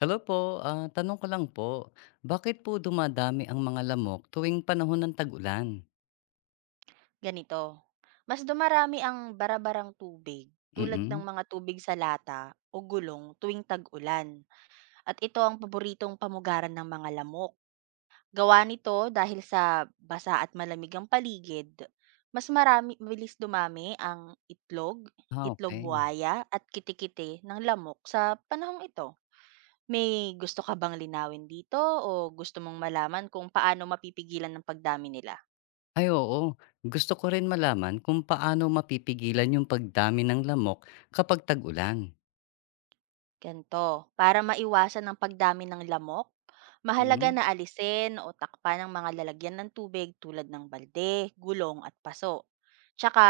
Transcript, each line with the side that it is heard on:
left: Hello po, tanong ko lang po, bakit po dumadami ang mga lamok tuwing panahon ng tag-ulan?
right: Ganito, mas dumarami ang barabarang tubig tulad ng
left: Mm.
right: mga tubig sa lata o gulong tuwing tag-ulan at ito ang paboritong pamugaran ng mga lamok. Gawa nito dahil sa basa at malamig ang paligid, mas marami mabilis dumami ang itlog,
left: Ah,
right: itlog
left: okay.
right: buhaya at kitikite ng lamok sa panahong ito. May gusto ka bang linawin dito o gusto mong malaman kung paano mapipigilan ng pagdami nila?
left: Ay oo, gusto ko rin malaman kung paano mapipigilan yung pagdami ng lamok kapag tag-ulan.
right: Ganito, para maiwasan ang pagdami ng lamok, mahalaga
left: Mm,
right: na alisin o takpan ang mga lalagyan ng tubig tulad ng balde, gulong at paso. Tsaka,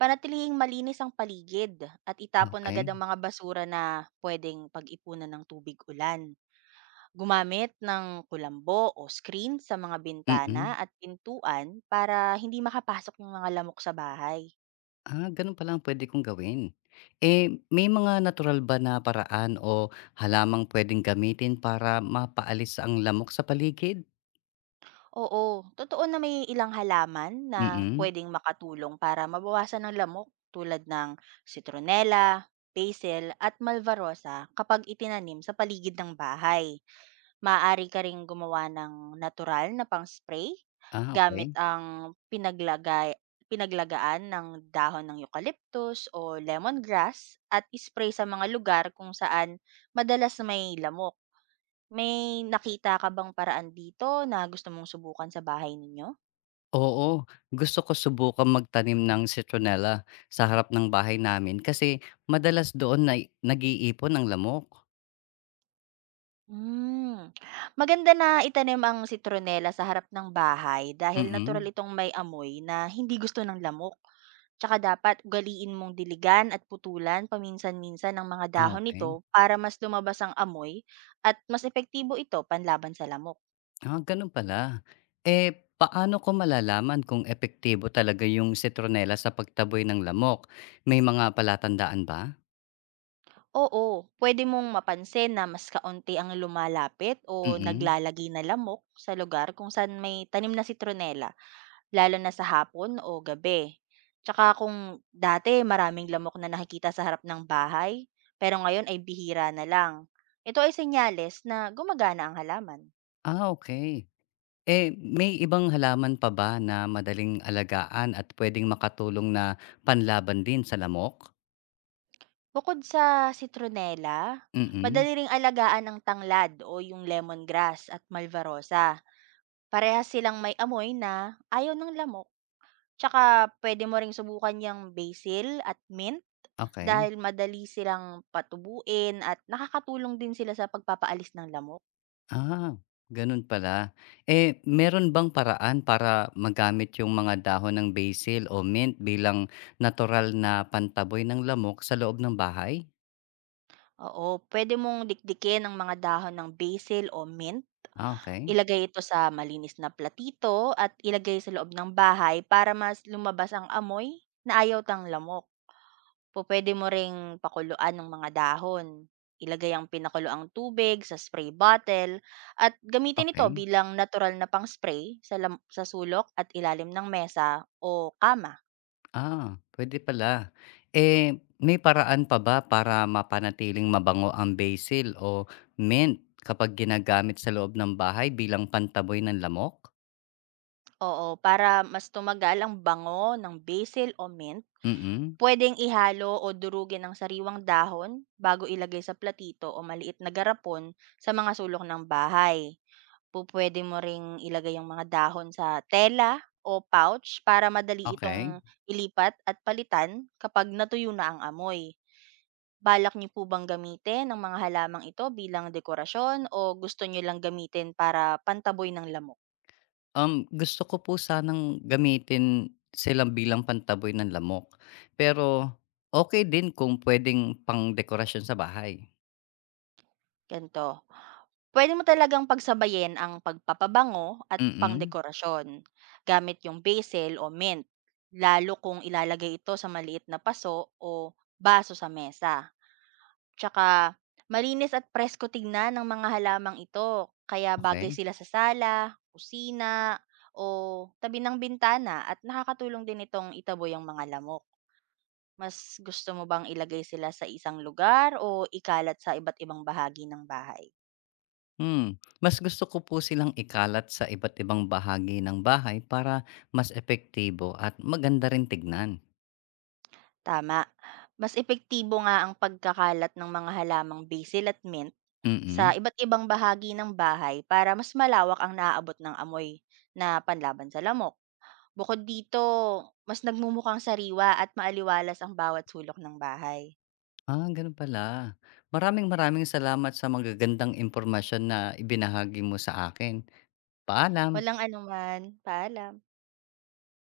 right: panatilihing malinis ang paligid at itapon agad
left: okey.
right: ang mga basura na pwedeng pag-ipunan ng tubig ulan. Gumamit ng kulambo o screen sa mga bintana
left: Mm.
right: at pintuan para hindi makapasok ng mga lamok sa bahay.
left: Ah, ganun pala ang puwede kong gawin. Eh, may mga natural ba na paraan o halamang puwedeng gamitin para mapaalis ang lamok sa paligid?
right: Oo, totoo na may ilang halaman na
left: Mm.
right: puwedeng makatulong para mabawasan ng lamok tulad ng citronella, basil at malvarosa kapag itinanim sa paligid ng bahay. Maaari ka ring gumawa ng natural na pang-spray
left: Ah,
right: gamit
left: okay.
right: ang pinaglagaan ng dahon ng eucalyptus o lemongrass at ispray sa mga lugar kung saan madalas may lamok. May nakita ka bang paraan dito na gusto mong subukan sa bahay ninyo?
left: Oo, gusto ko subukan magtanim ng citronella sa harap ng bahay namin kasi madalas doon na nag-iipon ang lamok.
right: Hmm, maganda na itanim ang sitronela sa harap ng bahay dahil natural
left: Mm,
right: itong may amoy na hindi gusto ng lamok. Tsaka dapat ugaliin mong diligan at putulan paminsan-minsan ng mga dahon nito
left: okey.
right: para mas lumabas ang amoy at mas epektibo ito panlaban sa lamok.
left: Ah, gano'n pala. Eh, paano ko malalaman kung epektibo talaga yung citronella sa pagtaboy ng lamok? May mga palatandaan ba?
right: Oo, pwede mong mapansin na mas kaunti ang lumalapit o
left: Mm.
right: naglalagi na lamok sa lugar kung saan may tanim na sitronela lalo na sa hapon o gabi. Tsaka kung dati maraming lamok na nakikita sa harap ng bahay, pero ngayon ay bihira na lang. Ito ay senyales na gumagana ang halaman.
left: Ah, okay. Eh, may ibang halaman pa ba na madaling alagaan at puwedeng makatulong na panlaban din sa lamok?
right: Bukod sa citronella,
left: Mm,
right: madali ring alagaan ang tanglad o yung lemongrass at malvarosa. Parehas silang may amoy na ayaw ng lamok. Tsaka pwede mo ring subukan yung basil at mint
left: okay.
right: dahil madali silang patubuin at nakakatulong din sila sa pagpapaalis ng lamok.
left: Ah, ganun pala. Eh, meron bang paraan para magamit yung mga dahon ng basil o mint bilang natural na pantaboy ng lamok sa loob ng bahay?
right: Oo, pwede mong dikdikin ang mga dahon ng basil o mint,
left: Ah, okay,
right: ilagay ito sa malinis na platito at ilagay sa loob ng bahay para mas lumabas ang amoy na ayaw ng lamok. Pupuwede mo ring pakuluan ng mga dahon. Ilagay ang pinakuluang tubig sa spray bottle at gamitin ito
left: okey.
right: bilang natural na pang-spray sa lam sa sulok at ilalim ng mesa o kama.
left: Ah, pwede pala. Eh, may paraan pa ba para mapanatiling mabango ang basil o mint kapag ginagamit sa loob ng bahay bilang pantaboy ng lamok?
right: Oo, para mas tumagal ang bango ng basil o mint.
left: Mm,
right: Puwedeng ihalo o durugin ang sariwang dahon bago ilagay sa platito o maliit na garapon sa mga sulok ng bahay. Pupuwede mo ring ilagay ang mga dahon sa tela o pouch para madali
left: okay.
right: itong ilipat at palitan kapag natuyo na ang amoy. Balak niyo po bang gamitin ang mga halamang ito bilang dekorasyon o gusto niyo lang gamitin para pantaboy ng lamok?
left: Gusto ko po sanang gamitin sila bilang pantaboy ng lamok. Pero okey din kung puwedeng pangdekorasyon sa bahay.
right: Ganito, pwede mo talagang pagsabayin ang pagpapabango at
left: Mm,
right: pangdekorasyon gamit yung basil o mint, lalo kung ilalagay ito sa maliit na paso o baso sa mesa. Tsaka malinis at presko tignan ng mga halamang ito, kaya bagay
left: okey.
right: sila sa sala, kusina, o tabi ng bintana at nakakatulong din itong itaboy ang mga lamok. Mas gusto mo bang ilagay sila sa isang lugar o ikalat sa iba't ibang bahagi ng bahay?
left: Hmm, mas gusto ko po silang ikalat sa iba't ibang bahagi ng bahay para mas epektibo at maganda rin tignan.
right: Tama. Mas epektibo nga ang pagkakalat ng mga halamang basil at mint sa
left: Mm.
right: iba't ibang bahagi ng bahay para mas malawak ang naaabot ng amoy na panlaban sa lamok. Bukod dito, mas nagmumukhang sariwa at maaliwalas ang bawat sulok ng bahay.
left: Ah, gano'n pala. Maraming maraming salamat sa magagandang impormasyon na ibinahagi mo sa akin. Paalam.
right: Walang anuman. Paalam.